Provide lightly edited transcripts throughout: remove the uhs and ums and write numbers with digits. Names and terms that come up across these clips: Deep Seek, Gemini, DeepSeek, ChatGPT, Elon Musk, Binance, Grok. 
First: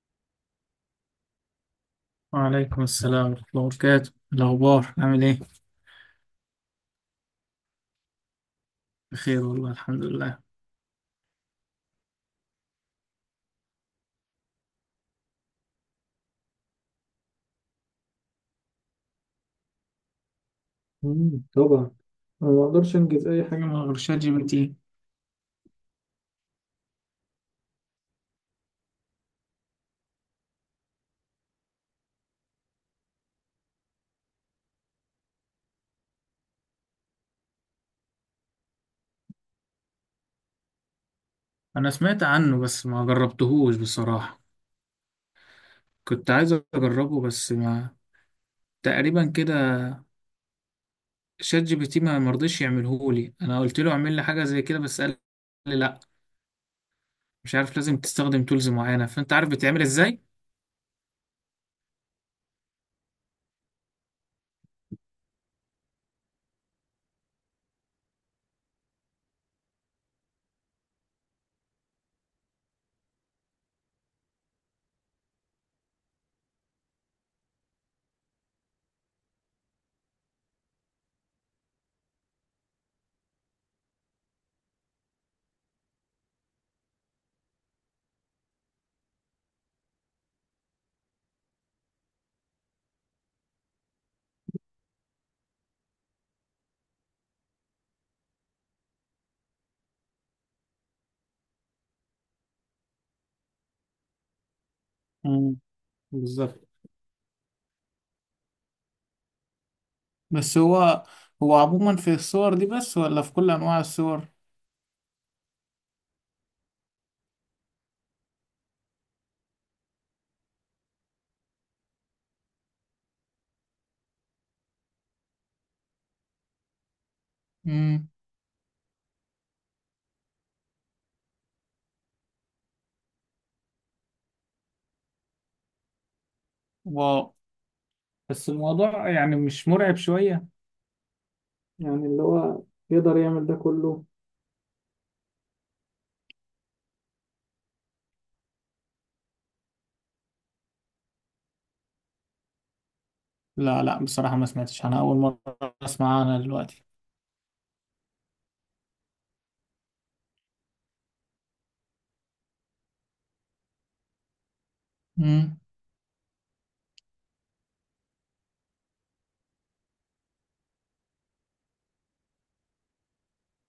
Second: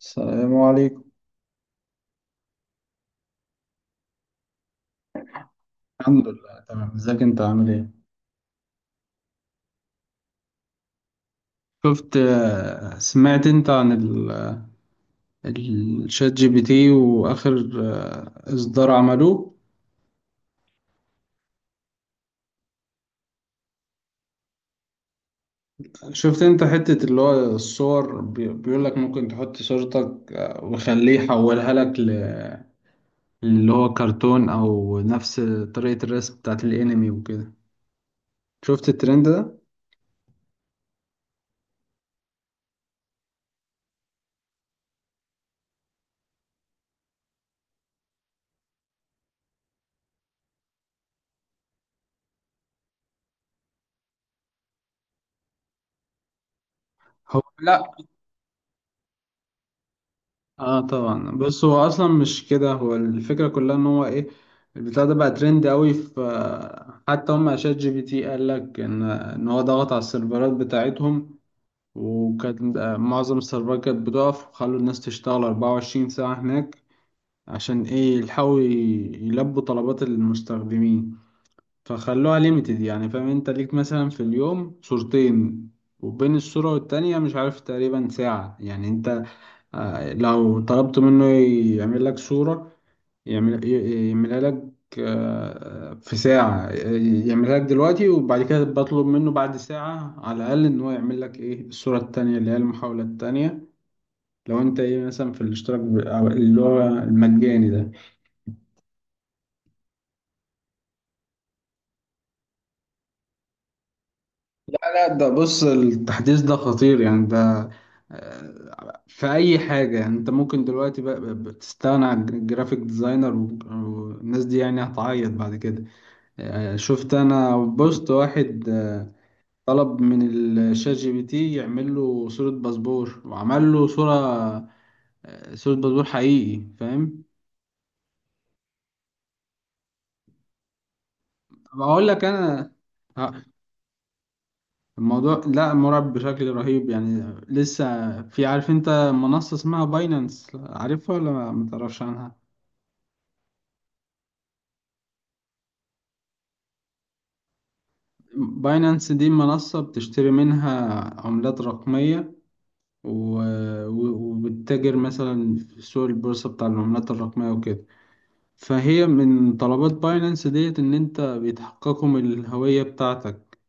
السلام عليكم. وعليكم السلام ورحمة الله وبركاته. الأخبار عامل إيه؟ الحمد لله تمام، ازيك انت عامل ايه؟ بخير والله، الحمد لله. شفت سمعت انت عن الشات جي بي تي واخر اصدار عملوه؟ طبعا. انا ما اقدرش انجز اي حاجه من غير شات جي بي تي. شفت انت حتة اللي هو الصور بيقول لك ممكن تحط صورتك وخليه يحولها لك اللي هو كرتون او نفس طريقة الرسم بتاعت الانمي وكده. شفت الترند ده؟ أنا سمعت عنه بس ما جربتهوش بصراحة. كنت عايز أجربه بس ما تقريبا كده. شات جي بي تي ما مرضيش يعملهولي، أنا قلت له اعمل لي حاجة زي كده بس قال لي لأ. هو مش عارف لا، لازم تستخدم تولز معينة، فأنت عارف بتعمل إزاي؟ اه طبعا. بص هو اصلا مش كده، هو الفكره كلها ان هو ايه، البتاع ده بقى ترند قوي، في حتى هم شات جي بي تي قال لك ان هو ضغط على السيرفرات بتاعتهم، وكانت معظم السيرفرات كانت بتقف وخلوا الناس تشتغل 24 ساعه هناك، عشان ايه يلحقوا يلبوا طلبات المستخدمين. فخلوها ليميتد، يعني فاهم، انت ليك مثلا في اليوم صورتين، وبين الصوره والتانيه مش عارف تقريبا ساعه، يعني انت لو طلبت منه يعمل لك صورة، يعمل يعملها لك في ساعة يعملها لك دلوقتي، وبعد كده بطلب منه بعد ساعة على الأقل إن هو يعمل لك إيه الصورة التانية اللي هي المحاولة التانية، لو أنت إيه مثلا في مم، الاشتراك أو اللي بالظبط. هو المجاني ده. بس هو هو عموما في الصور دي بس ولا في كل أنواع الصور؟ لا ده بص، التحديث ده خطير يعني. ده في أي حاجة، يعني أنت ممكن دلوقتي بتستغنى عن الجرافيك ديزاينر، والناس دي يعني هتعيط بعد كده. شفت انا بوست واحد طلب من الشات جي بي تي يعمل له صورة باسبور، وعمل له صورة صورة باسبور حقيقي فاهم. امم. بس الموضوع يعني مش مرعب شوية؟ يعني بقول اللي لك هو انا يقدر آه، يعمل ده كله؟ الموضوع لا مرعب بشكل رهيب يعني. لسه في، عارف انت منصة اسمها باينانس؟ عارفها ولا ما تعرفش عنها؟ لا لا، بصراحة ما سمعتش، أنا أول مرة أسمع عنها دلوقتي. باينانس دي منصة بتشتري منها عملات رقمية، و... وبتتاجر مثلا امم. في سوق البورصة بتاع العملات الرقمية وكده. فهي من طلبات باينانس ديت ان انت بيتحققوا من الهوية بتاعتك،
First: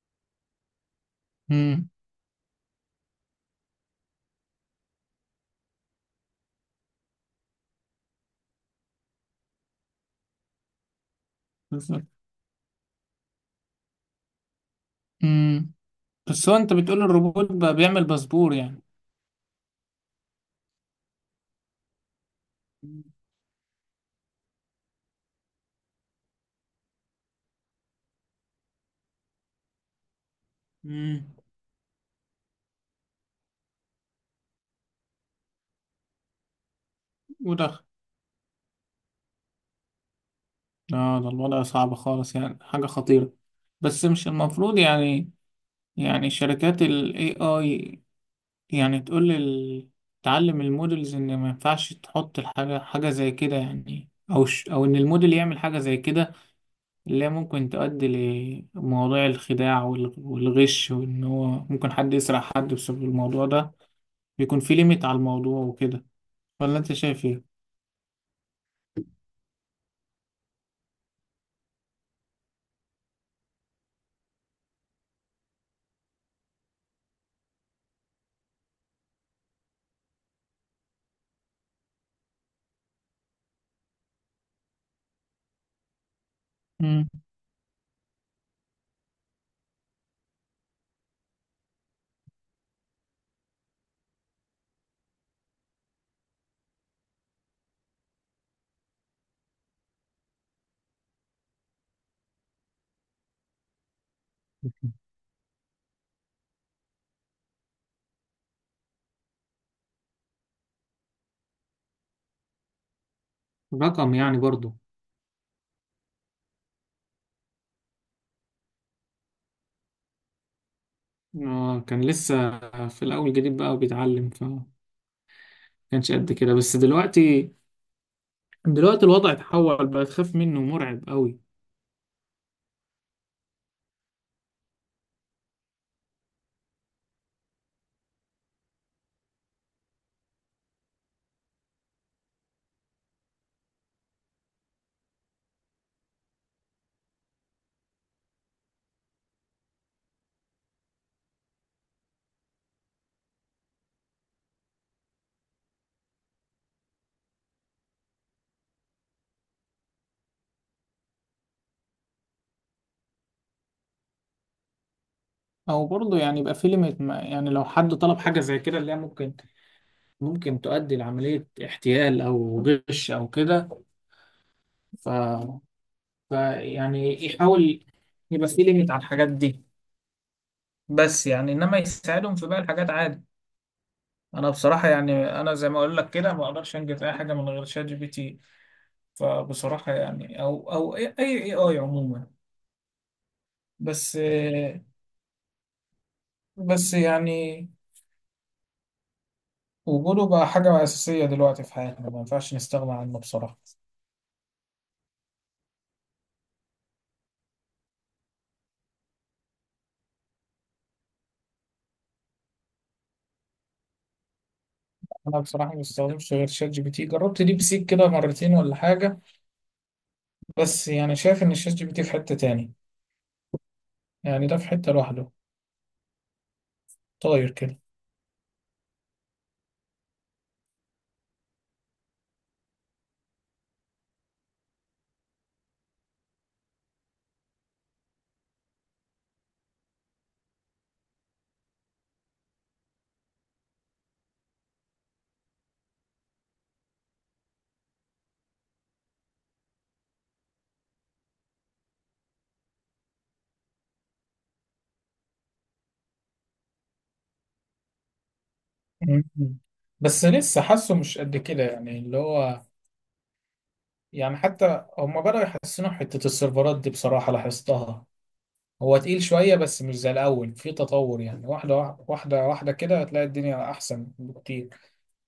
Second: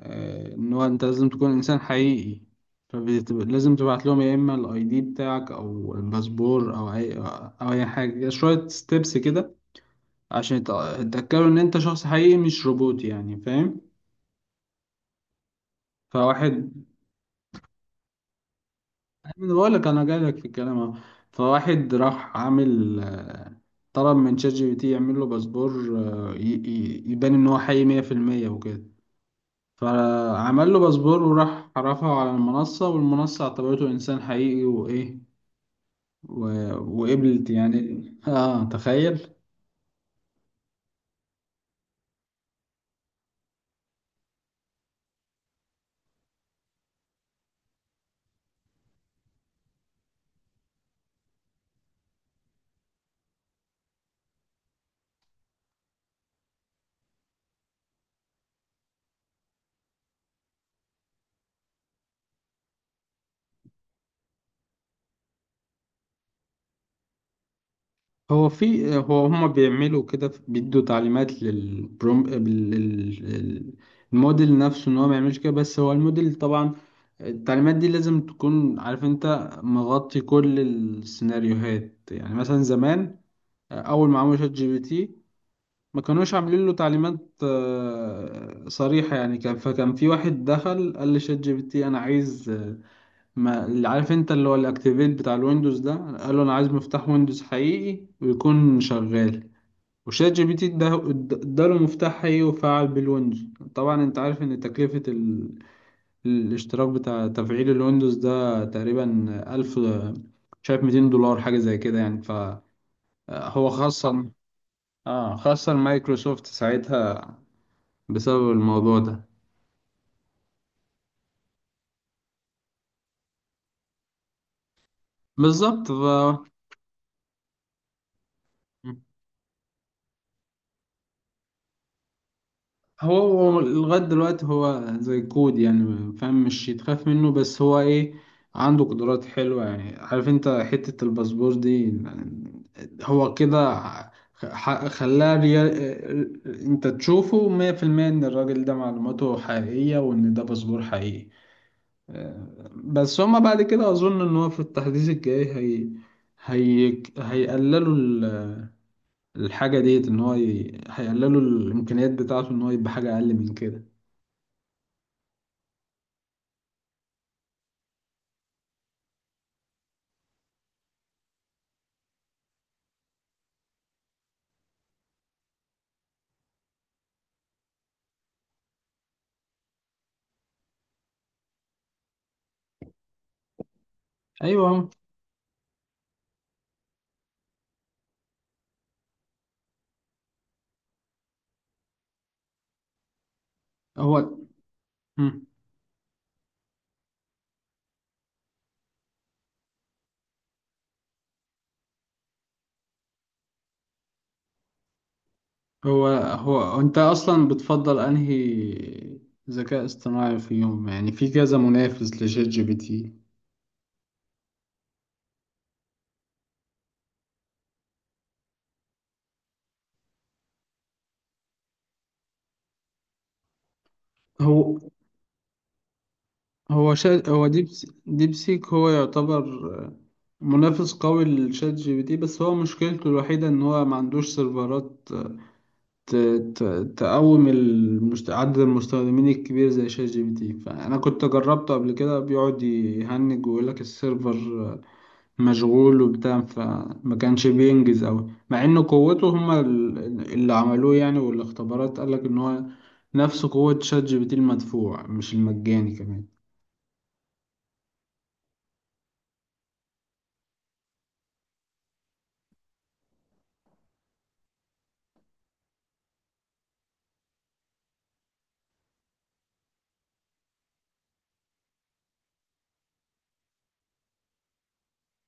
ان هو انت لازم تكون انسان امم، حقيقي. فلازم تبعت لهم يا اما الاي دي بتاعك او الباسبور او اي حاجة، شوية ستيبس كده عشان يتأكدوا ان انت شخص بالظبط. حقيقي مش روبوت يعني فاهم. امم. بس هو فواحد، أنت بتقول الروبوت بقى بيعمل باسبور يعني؟ انا بقول لك انا جاي لك في الكلام اهو. فواحد راح عامل طلب من شات جي بي تي يعمل له باسبور، يبان ان هو حقيقي 100% وكده. فعمل له باسبور امم. وراح رفعه على المنصة، والمنصة اعتبرته إنسان حقيقي وإيه و... وقبلت ودخل؟ يعني. آه تخيل. لا، ده الوضع صعب خالص يعني، حاجة خطيرة. بس مش المفروض يعني، يعني شركات ال AI يعني تقول لل... تعلم المودلز ان ما ينفعش تحط الحاجة حاجة زي كده يعني، او ش... او ان الموديل يعمل حاجة زي كده اللي هي ممكن تؤدي لمواضيع الخداع وال... والغش، وان هو ممكن حد يسرق حد بسبب الموضوع ده. بيكون في ليميت على الموضوع وكده، ولا انت شايف ايه؟ هو في، هما بيعملوا كده، بيدوا تعليمات للبروم الموديل نفسه إن هو ما يعملش كده، بس هو الموديل طبعا التعليمات دي لازم تكون عارف أنت مغطي كل السيناريوهات. يعني مثلا زمان أول ما عملوا شات جي بي تي ما كانوش عاملين له مم. تعليمات صريحة يعني. كان فكان في واحد دخل قال لشات جي بي تي انا عايز ما اللي، عارف انت اللي هو الاكتيفيت بتاع الويندوز ده، قال له انا عايز مفتاح ويندوز حقيقي ويكون شغال. وشات جي بي تي اداله مفتاح حقيقي وفعل بالويندوز. طبعا انت عارف ان تكلفة الاشتراك بتاع تفعيل الويندوز ده تقريبا ألف، شايف $200 حاجة زي كده يعني. فهو صح رقم خاصة، يعني برضو. اه خاصة مايكروسوفت ساعتها بسبب الموضوع ده. كان لسه في الأول جديد بقى وبيتعلم، فما بالظبط، كانش قد كده. بس دلوقتي دلوقتي الوضع اتحول، بقى تخاف منه، مرعب قوي. هو هو لغاية دلوقتي هو زي كود يعني فاهم، مش يتخاف منه بس هو ايه عنده قدرات حلوة يعني. عارف انت حتة الباسبور دي، هو كده خلاه ريال، انت تشوفه مية في المية ان الراجل ده معلوماته حقيقية وان ده باسبور حقيقي. بس هما بعد كده اظن ان هو في التحديث الجاي هي هيقللوا الحاجة ديت، إن هو هيقللوا الإمكانيات بتاعته إن هو يبقى حاجة أقل من كده. او برضه يعني يبقى في ليميت ما، يعني لو حد طلب حاجه زي كده اللي هي ممكن ممكن تؤدي لعمليه احتيال او غش او كده، ف... ف يعني يحاول يبقى في ليميت على الحاجات دي، بس يعني انما يساعدهم في باقي الحاجات عادي. انا بصراحه أيوه. يعني، انا زي ما اقول لك كده ما اقدرش انجز اي حاجه من غير شات جي بي تي، فبصراحه يعني او اي آي عموما. بس هو مم. بس يعني وجوده بقى حاجه اساسيه دلوقتي في حياتنا، ما ينفعش نستغنى عنه بصراحه. هو أنت أصلا بتفضل أنهي ذكاء اصطناعي في يوم، يعني في كذا منافس لشات جي بي تي؟ انا بصراحه ما بستخدمش غير شات جي بي تي، جربت ديب سيك كده مرتين ولا حاجه، بس يعني شايف ان الشات جي بي تي في حته تاني، يعني ده في هو حته لوحده هو طاير كده. ديب سيك هو يعتبر منافس قوي لشات جي بي تي، بس هو مشكلته الوحيدة إن هو ما عندوش سيرفرات ت- عدد المستخدمين الكبير زي شات جي بي تي. فأنا كنت جربته قبل كده بيقعد يهنج ويقول لك السيرفر مشغول وبتاع، فما كانش بينجز أوي. مع إن قوته، هما اللي عملوه يعني والاختبارات قال لك إن هو نفس قوة شات جي بي تي المدفوع مش المجاني كمان. مم. بس لسه حاسه مش قد كده، يعني اللي هو يعني حتى هما بدأوا يحسنوا حته السيرفرات دي بصراحه لاحظتها، هو تقيل شويه بس مش زي الاول، في تطور يعني واحده واحده واحده واحدة كده، هتلاقي الدنيا احسن بكتير.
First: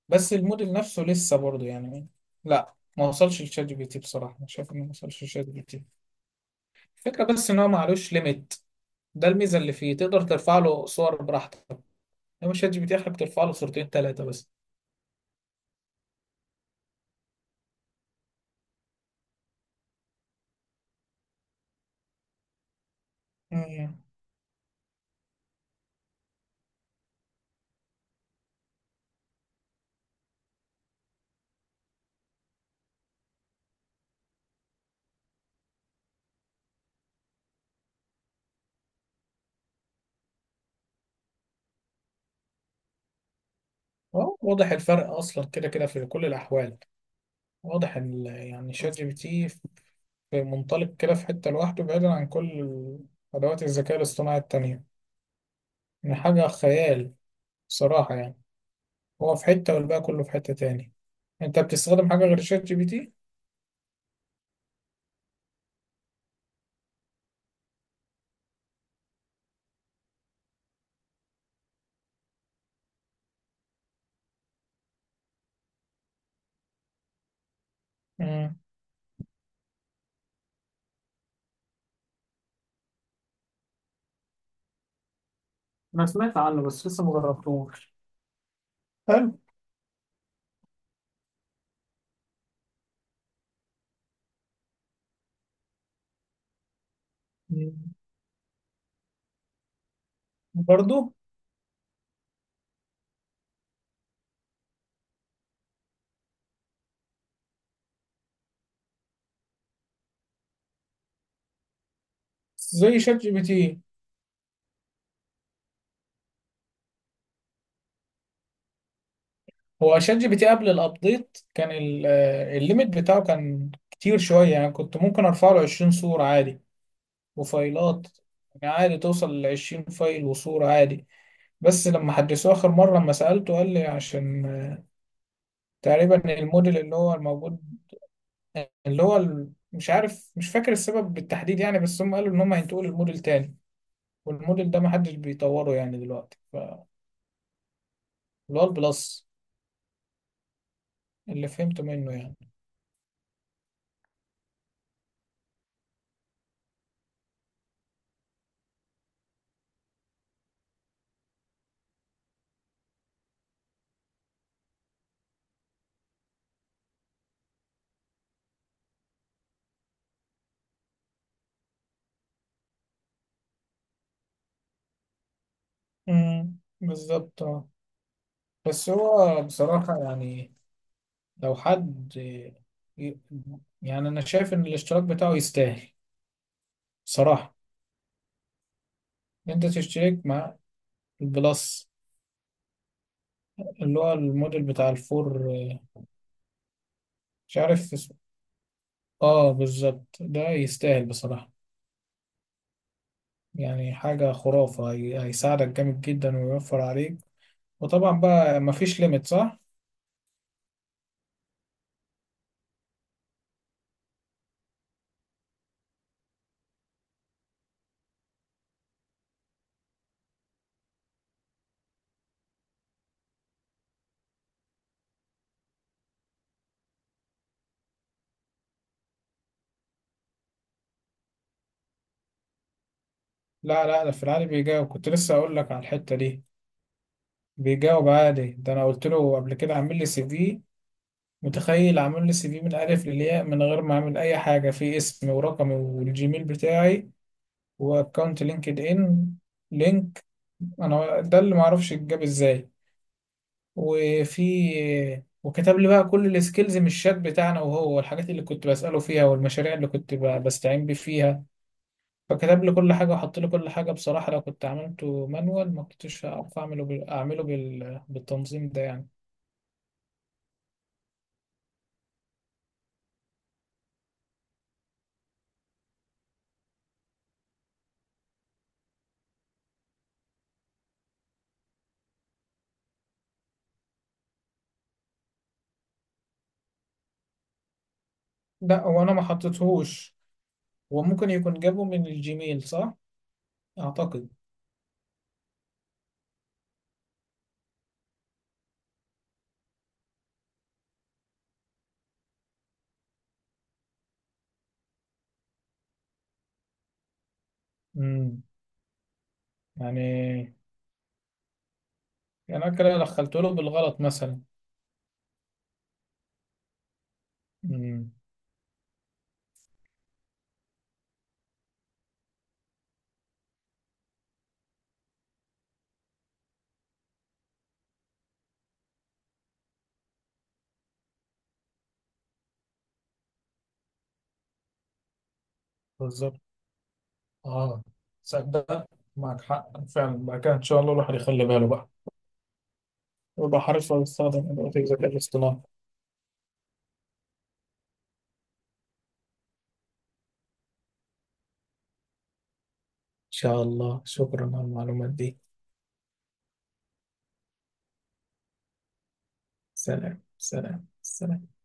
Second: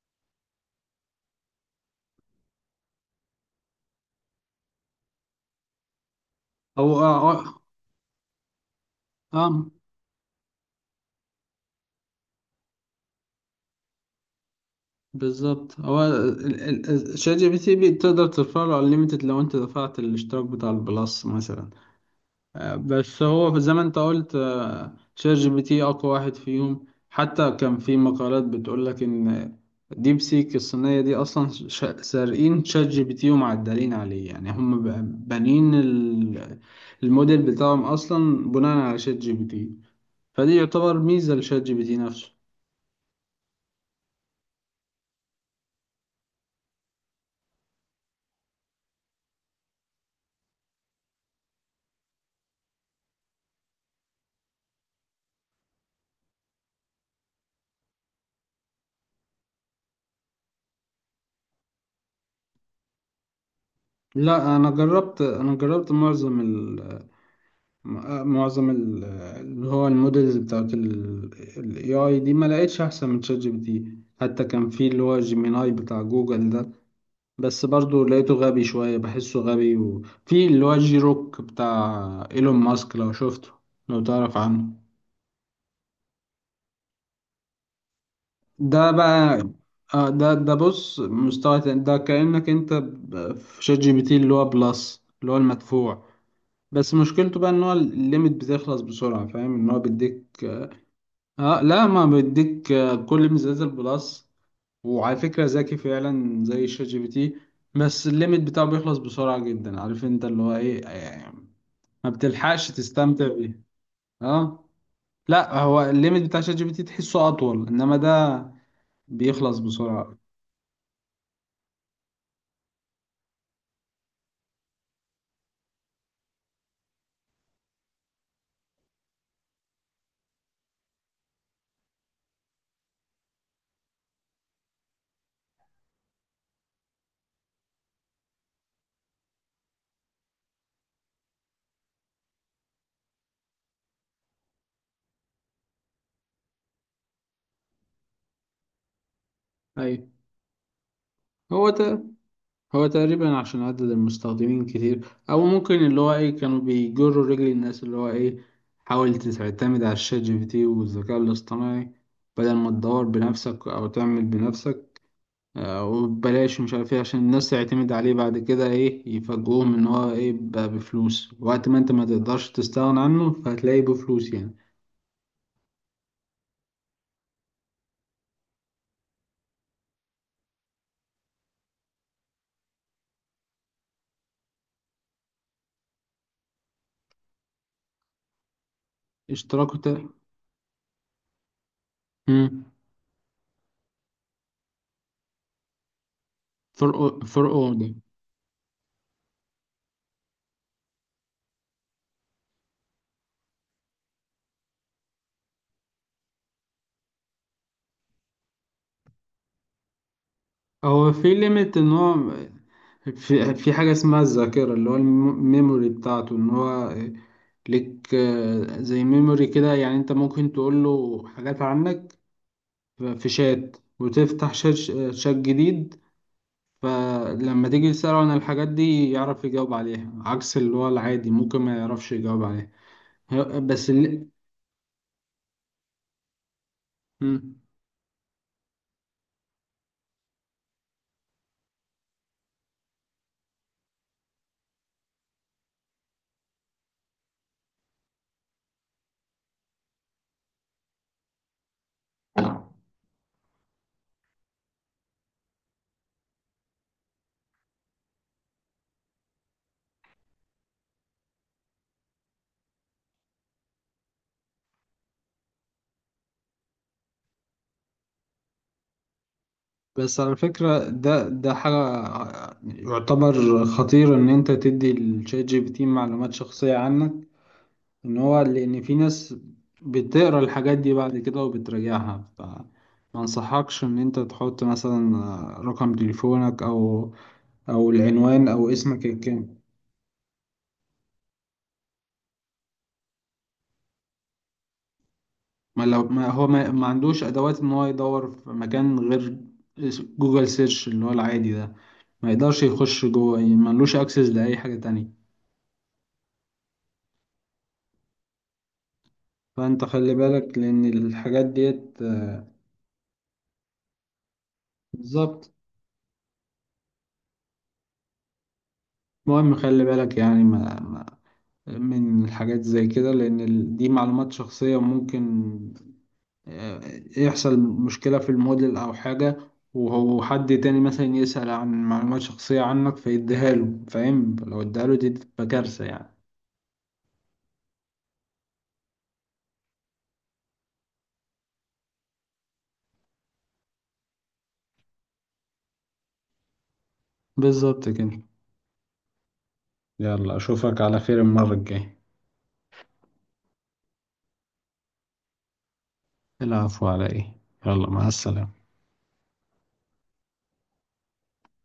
بس الموديل نفسه لسه برضه يعني لا ما وصلش لشات جي بي تي، بصراحه أنا شايف انه ما وصلش لشات جي بي تي. هو الفكرة اه بس ان آه. هو معلوش ليميت، ده الميزة آه، اللي فيه، تقدر ترفع له صور براحتك. لو شات جي بي تي آخرك ترفع له صورتين ثلاثة بس. بالظبط، هو شات جي بي تي تقدر ترفع له unlimited لو انت دفعت الاشتراك بتاع البلس مثلا. بس هو زي ما مم. انت قلت شات جي بي تي اقوى واحد فيهم. حتى كان في مقالات بتقول لك ان ديب سيك الصينية دي اصلا سارقين شات جي بي تي ومعدلين عليه. يعني هم بانين الموديل بتاعهم اصلا بناء على شات جي بي تي. فدي يعتبر ميزة لشات جي بي تي نفسه. أهو واضح الفرق أصلا كده كده في كل الأحوال، واضح ال- يعني شات جي بي تي في منطلق كده، في حتة لوحده بعيدا عن كل أدوات الذكاء الاصطناعي التانية، يعني حاجة خيال صراحة يعني. هو في حتة والباقي كله في حتة تاني. أنت بتستخدم حاجة غير شات جي بي تي؟ لا انا جربت، معظم معظم اللي هو المودلز بتاعت ال AI دي، ما لقيتش أحسن من شات جي بي تي. حتى كان في اللي هو جيميناي بتاع جوجل ده بس برضو لقيته مم. غبي شوية، بحسه غبي. وفي اللي هو جي روك بتاع إيلون ماسك، لو شفته لو تعرف عنه، انا سمعت عنه بس لسه مجربتوش. ده حلو. بقى ده بص مستوى تاني. ده كأنك انت في شات جي بي تي اللي هو بلس اللي هو المدفوع، بس مشكلته بقى ان هو مم. الليميت بتخلص بسرعة فاهم. ان هو بيديك، برضو. اه لا ما بيديك كل ميزات البلس، وعلى فكرة ذكي فعلا زي شات جي بي تي. بس الليميت بتاعه بيخلص بسرعة جدا عارف انت اللي هو ايه يعني، ما بتلحقش زي شات تستمتع جي بي تي. بيه. اه لا هو الليميت بتاع شات جي بي تي تحسه اطول، انما ده بيخلص هو شات بسرعة. جي بي تي قبل الابديت كان ال- الليميت بتاعه كان كتير شوية، يعني كنت ممكن ارفع له 20 صورة عادي وفايلات، يعني عادي توصل ل 20 فايل وصورة عادي. بس لما حدثوه آخر مرة لما سألته قال لي عشان تقريبا الموديل اللي هو الموجود اللي هو ال- مش عارف مش فاكر السبب بالتحديد يعني، بس هم قالوا إن هم هينتقلوا لموديل تاني، والموديل ده محدش بيطوره يعني دلوقتي، ف اللي هو البلس، ايوه اللي هو فهمته ده. منه يعني. هو تقريبا عشان عدد المستخدمين كتير، او ممكن اللي هو ايه، كانوا بيجروا رجل الناس اللي هو ايه حاول تعتمد على الشات جي بي تي والذكاء الاصطناعي بدل ما تدور بنفسك او تعمل بنفسك، وبلاش مش عارف ايه، عشان الناس تعتمد عليه بعد كده ايه يفاجئوهم ان هو ايه بقى بفلوس. وقت ما انت ما تقدرش تستغنى عنه فهتلاقيه بفلوس يعني. امم، بالظبط. بس هو بصراحة يعني لو حد ي- يعني أنا شايف إن الاشتراك بتاعه يستاهل بصراحة. أنت اشتراكه تا- تشترك مع البلس مم. اللي هو الموديل بتاع الفور، فرقه مش فرقه. عارف اسمه. آه بالظبط، ده يستاهل بصراحة، يعني حاجة خرافة، هي- هيساعدك جامد جدا ويوفر عليك. وطبعا بقى مفيش ليميت صح؟ هو في ليميت، ان هو في في حاجه اسمها الذاكره اللي هو الميموري بتاعته، ان هو ليك زي ميموري كده. يعني انت ممكن تقول له حاجات عنك في شات، وتفتح شات جديد. فلما تيجي تسأله عن الحاجات دي يعرف يجاوب عليها، عكس اللي هو العادي ممكن ما يعرفش يجاوب عليها. ه- لا بس لا، ده في اللي العادي بيجاوب، كنت لسه أقول لك على الحتة دي، مم. بيجاوب عادي. ده أنا قلت له قبل كده عامل لي سي في، متخيل؟ عامل لي سي في من الالف للياء من غير ما اعمل اي حاجه، في اسمي ورقمي والجيميل بتاعي واكونت لينكد ان، لينك. انا ده اللي معرفش اتجاب ازاي. وفي وكتب لي بقى كل السكيلز من الشات بتاعنا، وهو الحاجات اللي كنت بساله فيها والمشاريع اللي كنت ب- بستعين بيه فيها، فكتب لي كل حاجه وحط لي كل حاجه بصراحه، لو كنت عملته مانوال ما كنتش هعرف اعمله بال... اعمله بال... بالتنظيم ده يعني. بس على فكرة ده حاجة يعتبر خطير إن أنت تدي الشات جي بي تي معلومات شخصية عنك، ان هو لان في ناس بتقرا الحاجات دي بعد كده وبتراجعها. ف، ما انصحكش ان انت تحط مثلا رقم تليفونك او العنوان او لا هو اسمك انا ما الكامل. حطيتهوش، وممكن يكون جابه من الجيميل، صح أعتقد. ما لو ما هو ما عندوش ادوات ان هو يدور في مكان غير جوجل سيرش اللي هو العادي ده، ما يقدرش يخش جوه يعني، ما لوش اكسس لاي حاجه تانية. امم. فانت خلي يعني بالك لان الحاجات ديت، يعني أنا كده دخلت له بالغلط مثلا. بالظبط. امم، المهم خلي بالك يعني ما من الحاجات زي كده، لأن دي معلومات شخصية، ممكن آه، يحصل مشكلة في الموديل أو حاجة، وهو حد تاني مثلا يسأل عن معلومات شخصية عنك فيديها له، فاهم، لو اديها له دي تبقى كارثة يعني. بالظبط. اه صدق، معك حق فعلا. بعد كده إن شاء الله الواحد يخلي باله بقى، ويبقى حريص على يستخدم أدوات الذكاء الاصطناعي. إن بالظبط كده. يلا أشوفك على خير المرة الجاية. شاء الله، شكرا على المعلومات دي. العفو على إيه. يلا مع السلامة. سلام سلام سلام.